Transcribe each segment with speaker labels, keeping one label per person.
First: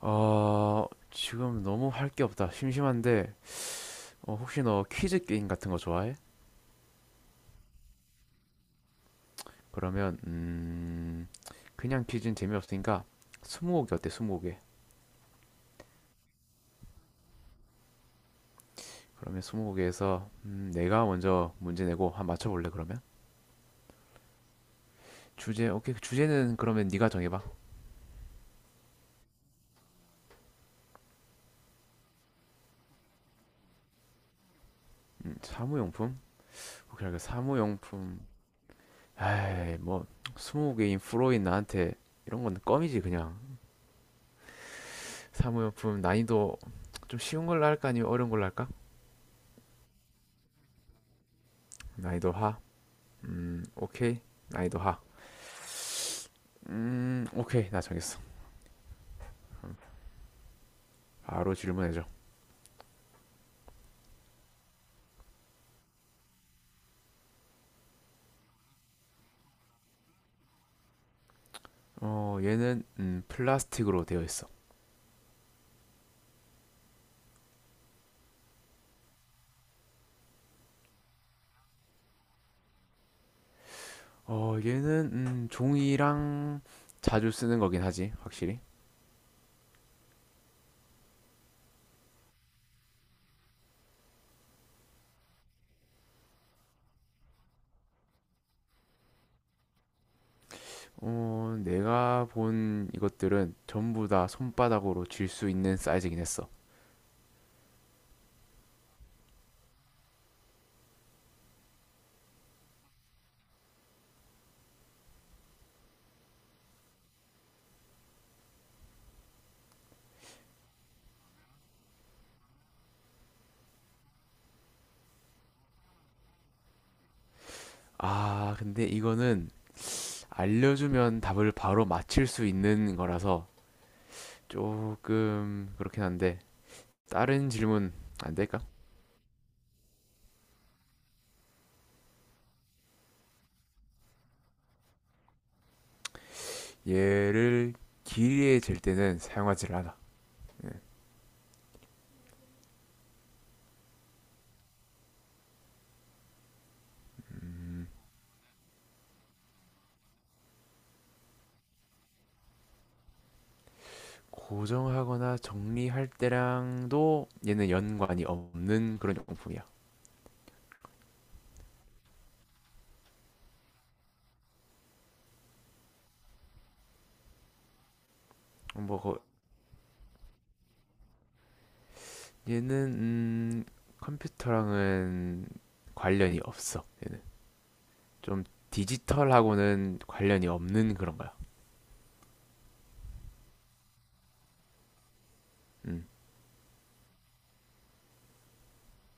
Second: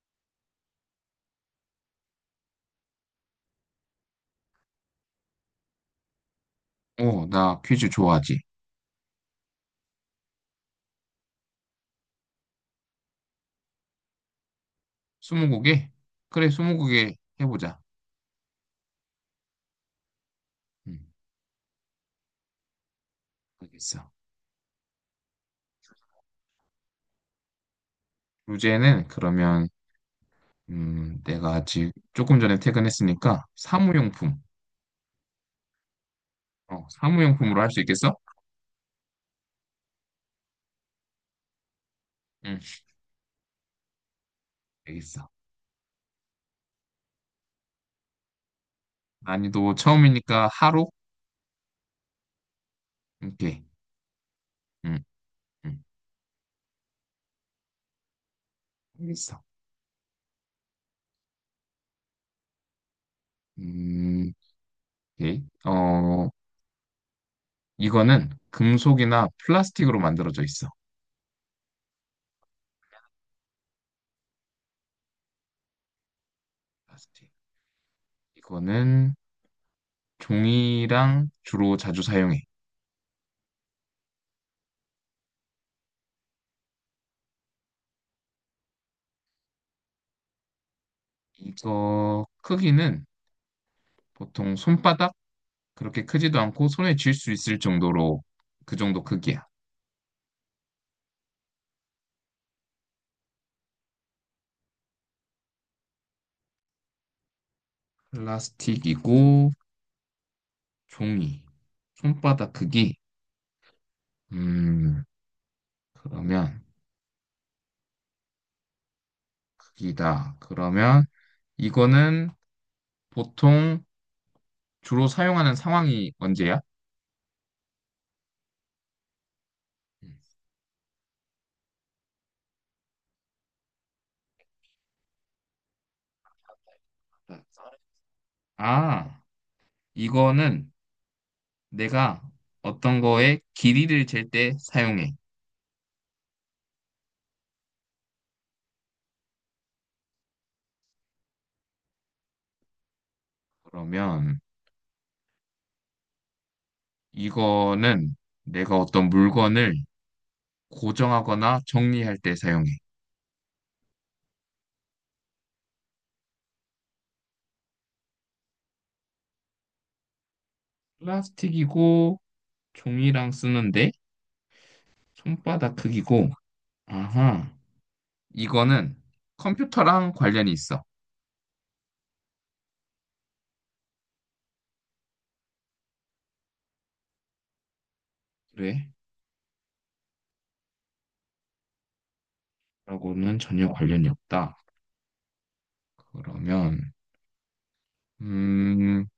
Speaker 1: 지금 너무 할 게 없다. 심심한데, 혹시 너 퀴즈 게임 같은 거 좋아해?
Speaker 2: 나 퀴즈 좋아하지.
Speaker 1: 그러면, 그냥 퀴즈는 재미없으니까, 스무고개 어때, 스무고개?
Speaker 2: 스무고개? 그래, 스무고개 해보자.
Speaker 1: 그러면 스무고개에서, 내가
Speaker 2: 음,
Speaker 1: 먼저 문제 내고 한 맞춰볼래, 그러면?
Speaker 2: 알겠어.
Speaker 1: 주제, 오케이. 주제는 그러면 네가 정해봐.
Speaker 2: 주제는 그러면 내가 아직 조금 전에 퇴근했으니까 사무용품.
Speaker 1: 사무용품?
Speaker 2: 어,
Speaker 1: 오케이, 알겠어.
Speaker 2: 사무용품으로 할 수 있겠어?
Speaker 1: 사무용품. 에이, 뭐, 스무고개인 프로인 나한테 이런
Speaker 2: 응,
Speaker 1: 건 껌이지, 그냥.
Speaker 2: 알겠어.
Speaker 1: 사무용품 난이도 좀 쉬운 걸로 할까, 아니면 어려운 걸로 할까?
Speaker 2: 난이도 처음이니까 하루?
Speaker 1: 난이도 하.
Speaker 2: 오케이.
Speaker 1: 오케이. 난이도 하.
Speaker 2: 응, 응,
Speaker 1: 오케이. 나 정했어.
Speaker 2: 알겠어.
Speaker 1: 바로 질문해줘.
Speaker 2: 음, 오케이. 이거는 금속이나 플라스틱으로 만들어져 있어.
Speaker 1: 어, 얘는 플라스틱으로 되어 있어.
Speaker 2: 플라스틱. 이거는 종이랑 주로 자주 사용해.
Speaker 1: 어, 얘는 종이랑 자주 쓰는 거긴 하지, 확실히.
Speaker 2: 이거 크기는 보통 손바닥 그렇게 크지도 않고 손에 쥘 수 있을 정도로 그 정도 크기야.
Speaker 1: 어, 내가 본 이것들은 전부 다 손바닥으로 쥘 수 있는 사이즈긴 했어.
Speaker 2: 플라스틱이고 종이. 손바닥 크기. 음, 그러면 크기다. 그러면 이거는 보통 주로 사용하는 상황이 언제야?
Speaker 1: 아, 근데 이거는
Speaker 2: 음.
Speaker 1: 알려주면 답을 바로 맞힐 수 있는 거라서 조금 그렇긴 한데 다른 질문 안 될까?
Speaker 2: 아, 이거는 내가 어떤 거에 길이를 잴 때 사용해.
Speaker 1: 얘를 길이에 잴 때는 사용하지를 않아.
Speaker 2: 그러면 이거는 내가 어떤 물건을 고정하거나 정리할 때 사용해.
Speaker 1: 고정하거나 정리할 때랑도 얘는 연관이 없는 그런 용품이야.
Speaker 2: 플라스틱이고 종이랑 쓰는데 손바닥 크기고 아하 이거는
Speaker 1: 뭐 거-
Speaker 2: 컴퓨터랑 관련이 있어.
Speaker 1: 얘는 컴퓨터랑은 관련이 없어. 얘는 좀
Speaker 2: 그래?
Speaker 1: 디지털하고는 관련이 없는 그런 거야.
Speaker 2: 라고는 전혀 관련이 없다.
Speaker 1: 음.
Speaker 2: 그러면 음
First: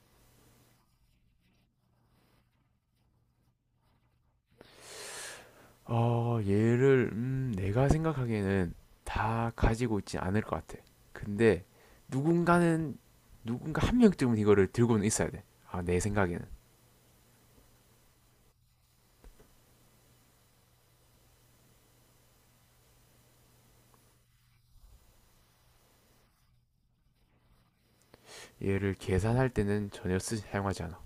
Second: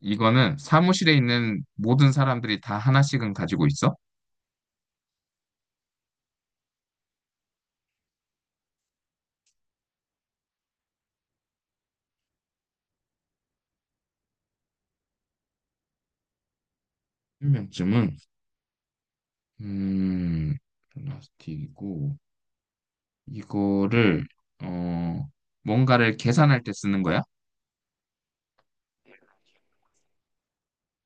Speaker 2: 이거는 사무실에 있는 모든 사람들이 다 하나씩은 가지고 있어?
Speaker 1: 어, 얘를 내가 생각하기에는 다 가지고 있지 않을 것 같아. 근데 누군가는 누군가 한 명쯤은 이거를 들고는 있어야 돼. 아, 내 생각에는.
Speaker 2: 한 명쯤은. 음 플라스틱이고 이거를 어 뭔가를 계산할 때 쓰는 거야?
Speaker 1: 얘를 계산할 때는 전혀 사용하지 않아.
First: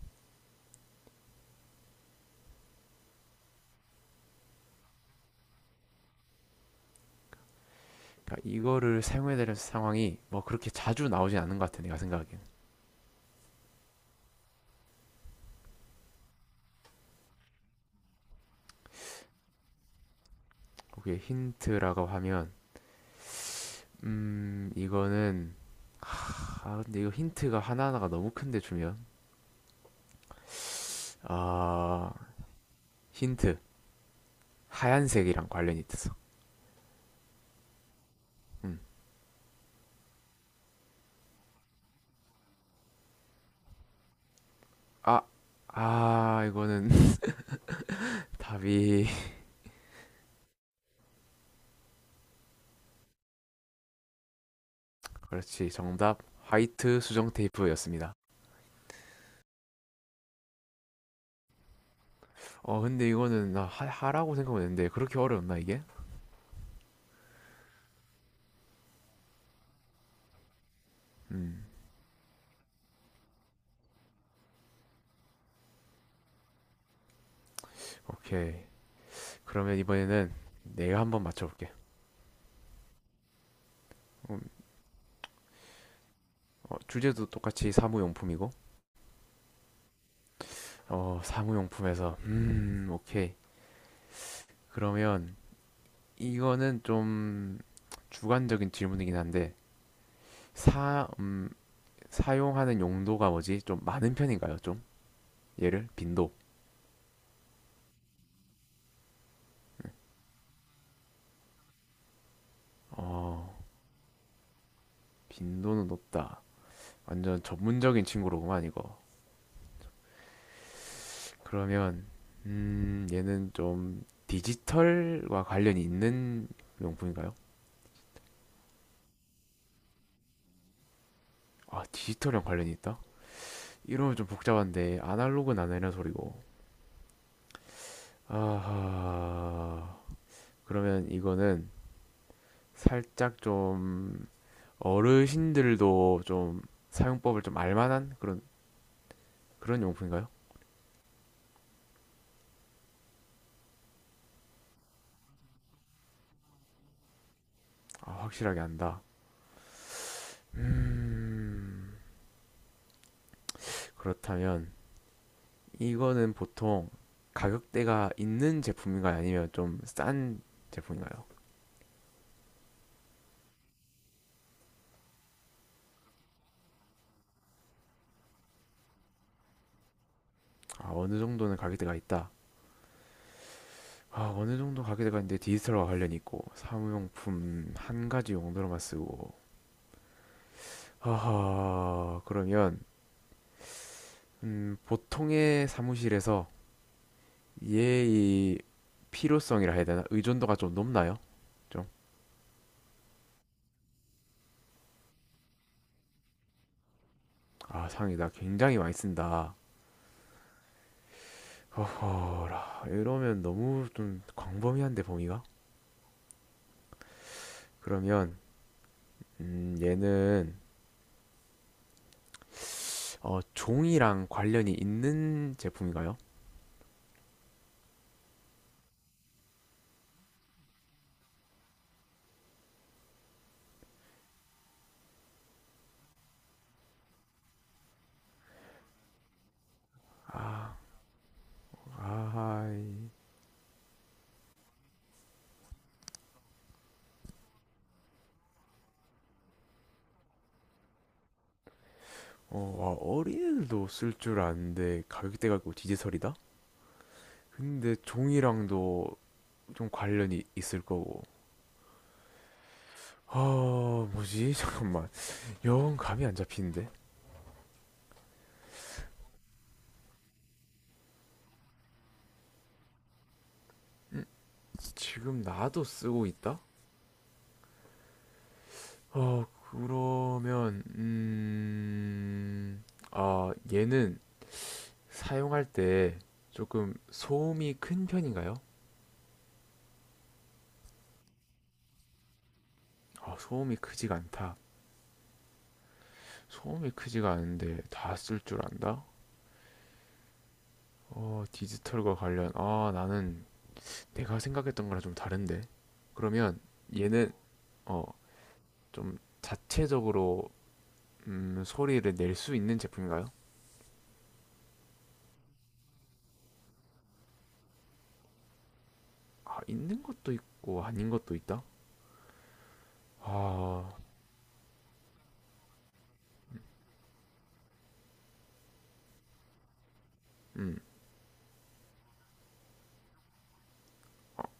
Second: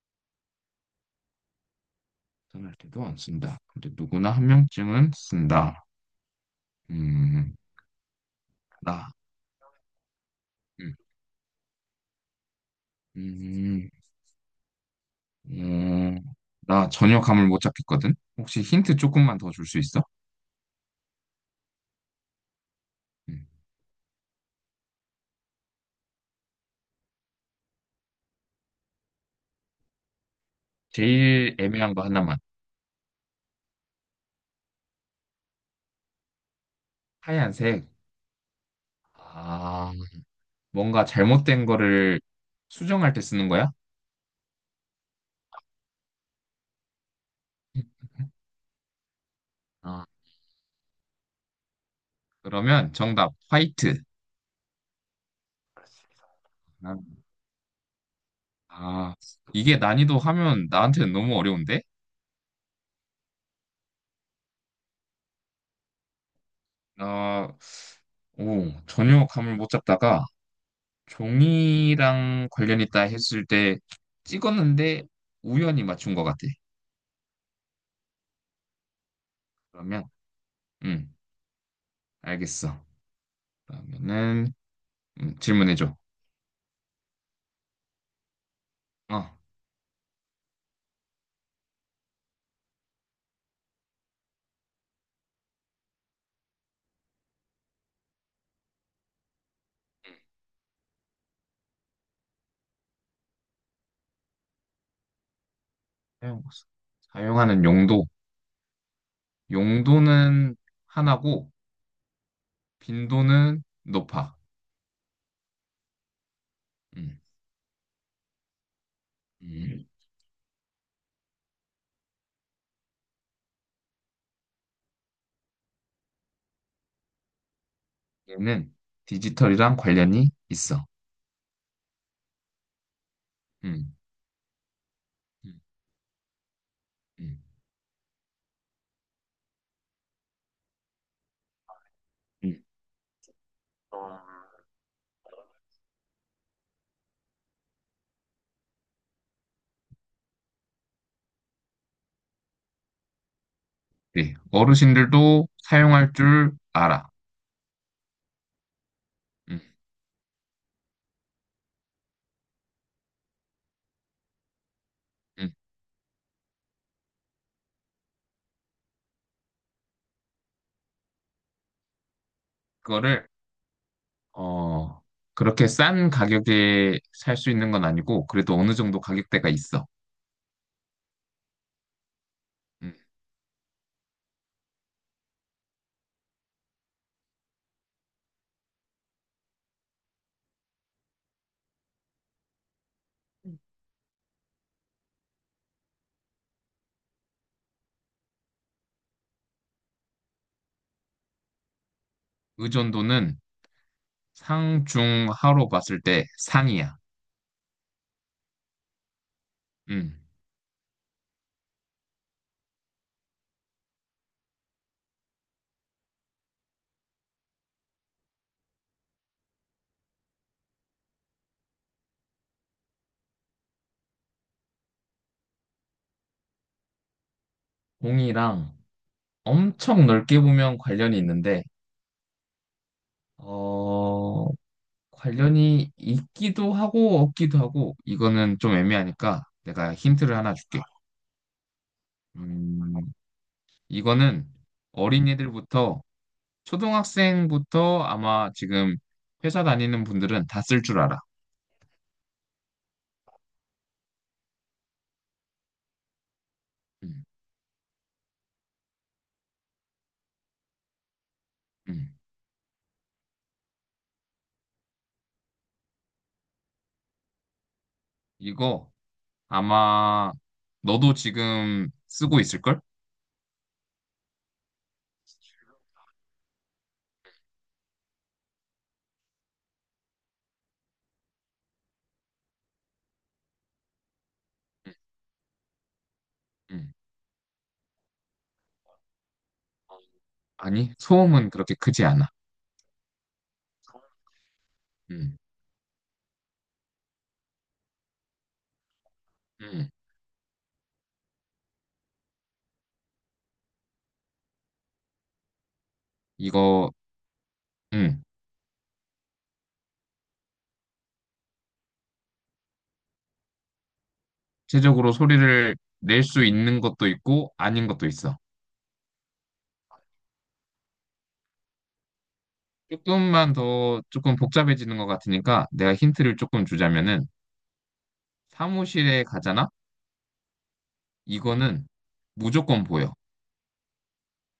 Speaker 2: 계산할 때도 안 쓴다 근데 누구나 한 명쯤은 쓴다. 음,
Speaker 1: 그러니까 이거를
Speaker 2: 나,
Speaker 1: 사용해야 될 상황이 뭐 그렇게
Speaker 2: 음,
Speaker 1: 자주 나오진 않는 것 같아 내가 생각하기엔.
Speaker 2: 음, 음, 나 전혀 감을 못 잡겠거든? 혹시 힌트 조금만 더 줄 수 있어?
Speaker 1: 그게 힌트라고 하면
Speaker 2: 음,
Speaker 1: 이거는 아 근데 이거 힌트가 하나하나가 너무 큰데 주면
Speaker 2: 제일 애매한 거
Speaker 1: 아
Speaker 2: 하나만.
Speaker 1: 힌트 하얀색이랑 관련이 있어.
Speaker 2: 하얀색. 아, 뭔가 잘못된 거를 수정할 때 쓰는 거야?
Speaker 1: 음아아 이거는 답이
Speaker 2: 아, 그러면 정답, 화이트.
Speaker 1: 그렇지 정답
Speaker 2: 아,
Speaker 1: 화이트 수정 테이프였습니다.
Speaker 2: 아, 이게 난이도 하면 나한테는 너무 어려운데?
Speaker 1: 어 근데 이거는 하라고 생각했는데 그렇게 어려웠나 이게?
Speaker 2: 아, 오, 전혀 감을 못 잡다가
Speaker 1: 음
Speaker 2: 종이랑 관련 있다 했을 때 찍었는데 우연히 맞춘 것 같아.
Speaker 1: 오케이 그러면
Speaker 2: 그러면,
Speaker 1: 이번에는 내가
Speaker 2: 음,
Speaker 1: 한번 맞춰볼게.
Speaker 2: 알겠어.
Speaker 1: 음,
Speaker 2: 그러면은, 질문해줘.
Speaker 1: 어, 주제도 똑같이 사무용품이고,
Speaker 2: 어,
Speaker 1: 어, 사무용품에서, 오케이. 그러면 이거는 좀 주관적인 질문이긴 한데, 사, 음, 사용하는 용도가 뭐지? 좀 많은 편인가요? 좀? 얘를? 빈도.
Speaker 2: 사용, 사용하는 용도. 용도는 하나고,
Speaker 1: 어,
Speaker 2: 빈도는 높아.
Speaker 1: 빈도는 높다.
Speaker 2: 음,
Speaker 1: 완전 전문적인 친구로구만, 이거.
Speaker 2: 음.
Speaker 1: 그러면, 얘는 좀 디지털과 관련이 있는 용품인가요?
Speaker 2: 얘는 디지털이랑 관련이 있어.
Speaker 1: 아, 디지털이랑 관련이 있다?
Speaker 2: 음,
Speaker 1: 이러면 좀 복잡한데
Speaker 2: 음,
Speaker 1: 아날로그는 안 되는 소리고
Speaker 2: 음,
Speaker 1: 아하 그러면 이거는
Speaker 2: 음.
Speaker 1: 살짝
Speaker 2: 어,
Speaker 1: 좀 어르신들도 좀 사용법을 좀 알만한 그런 용품인가요?
Speaker 2: 네, 어르신들도 사용할 줄 알아.
Speaker 1: 아 확실하게 안다
Speaker 2: 음,
Speaker 1: 음 그렇다면
Speaker 2: 음.
Speaker 1: 이거는 보통 가격대가 있는 제품인가요? 아니면 좀 싼 제품인가요?
Speaker 2: 그거를 어, 그렇게 싼 가격에 살 수 있는 건 아니고, 그래도 어느 정도 가격대가 있어.
Speaker 1: 아 어느 정도는 가격대가 있다
Speaker 2: 음.
Speaker 1: 아, 어느 정도 가격대가 있는데 디지털과 관련이 있고 사무용품 한 가지 용도로만 쓰고 아하, 그러면, 보통의 사무실에서 얘의 필요성이라 해야 되나? 의존도가 좀 높나요? 좀,
Speaker 2: 의존도는 상, 중, 하로 봤을 때 상이야.
Speaker 1: 아, 상이다. 굉장히 많이 쓴다.
Speaker 2: 음.
Speaker 1: 허허라, 이러면 너무 좀 광범위한데, 범위가? 그러면, 얘는, 어, 종이랑 관련이 있는 제품인가요?
Speaker 2: 공이랑 엄청 넓게 보면 관련이 있는데, 어, 관련이 있기도 하고, 없기도 하고, 이거는 좀 애매하니까 내가 힌트를 하나
Speaker 1: 아,
Speaker 2: 줄게.
Speaker 1: 아하이.
Speaker 2: 음, 이거는 어린이들부터, 초등학생부터 아마 지금 회사 다니는 분들은 다 쓸 줄 알아.
Speaker 1: 어, 와, 어린애들도 쓸 줄 아는데 가격대가 있고 디지털이다?
Speaker 2: 음,
Speaker 1: 근데 종이랑도 좀 관련이 있을 거고.
Speaker 2: 음.
Speaker 1: 아, 뭐지? 잠깐만. 영 감이 안 잡히는데?
Speaker 2: 이거 아마 너도 지금 쓰고 있을걸?
Speaker 1: 지금 나도 쓰고 있다? 어, 그러면, 아, 얘는
Speaker 2: 음,
Speaker 1: 사용할 때
Speaker 2: 음.
Speaker 1: 조금 소음이 큰 편인가요?
Speaker 2: 아니, 소음은 그렇게 크지 않아.
Speaker 1: 아, 소음이 크지가 않다.
Speaker 2: 음,
Speaker 1: 소음이 크지가 않은데 다 쓸 줄 안다?
Speaker 2: 음.
Speaker 1: 아, 나는 내가 생각했던 거랑 좀 다른데. 그러면
Speaker 2: 이거,
Speaker 1: 얘는, 어,
Speaker 2: 음.
Speaker 1: 좀 자체적으로 소리를 낼 수 있는 제품인가요?
Speaker 2: 최적으로 소리를 낼 수 있는 것도 있고, 아닌 것도 있어.
Speaker 1: 아, 있는 것도 있고 아닌 것도 있다?
Speaker 2: 조금만
Speaker 1: 아,
Speaker 2: 더, 조금 복잡해지는 것 같으니까, 내가 힌트를 조금 주자면은, 사무실에 가잖아?
Speaker 1: 음,
Speaker 2: 이거는 무조건 보여.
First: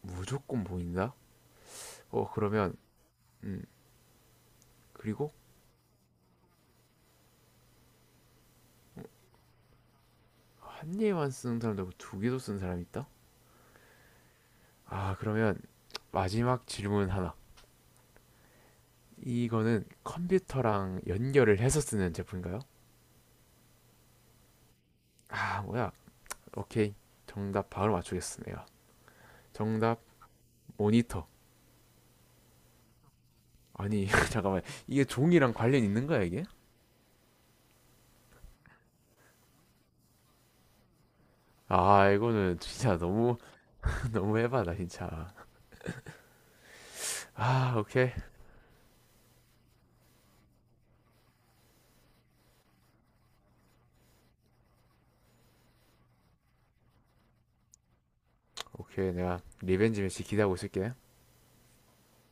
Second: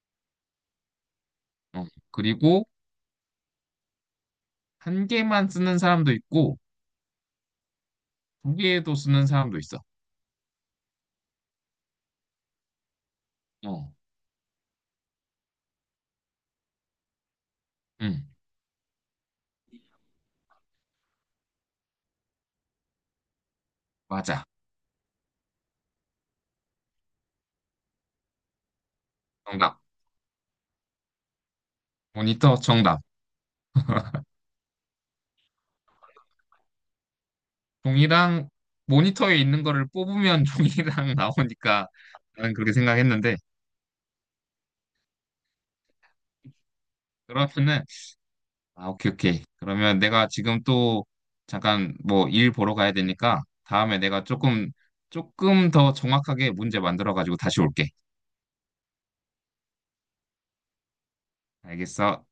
Speaker 1: 무조건 보인다?
Speaker 2: 어.
Speaker 1: 어,
Speaker 2: 그리고,
Speaker 1: 그러면, 음,
Speaker 2: 한
Speaker 1: 그리고
Speaker 2: 개만 쓰는 사람도 있고, 두 개도 쓰는 사람도 있어.
Speaker 1: 한 개만 쓰는 사람도 있고 두 개도 쓰는 사람이 있다?
Speaker 2: 어,
Speaker 1: 아, 그러면 마지막 질문 하나.
Speaker 2: 음,
Speaker 1: 이거는 컴퓨터랑 연결을 해서 쓰는 제품인가요?
Speaker 2: 맞아.
Speaker 1: 아, 뭐야. 오케이. 정답 바로 맞추겠습 내가.
Speaker 2: 정답.
Speaker 1: 정답, 모니터.
Speaker 2: 모니터 정답.
Speaker 1: 아니, 잠깐만. 이게 종이랑 관련 있는 거야, 이게?
Speaker 2: 종이랑 모니터에 있는 거를 뽑으면 종이랑 나오니까
Speaker 1: 아,
Speaker 2: 나는
Speaker 1: 이거는
Speaker 2: 그렇게
Speaker 1: 진짜
Speaker 2: 생각했는데
Speaker 1: 너무, 너무 해봐다, 진짜. 아,
Speaker 2: 그러면은
Speaker 1: 오케이.
Speaker 2: 아 오케이 오케이. 그러면 내가 지금 또 잠깐 뭐 일 보러 가야 되니까 다음에 내가 조금 더 정확하게 문제 만들어 가지고 다시 올게.
Speaker 1: 오케이. 내가 리벤지 매치 기대하고 있을게.
Speaker 2: 알겠어.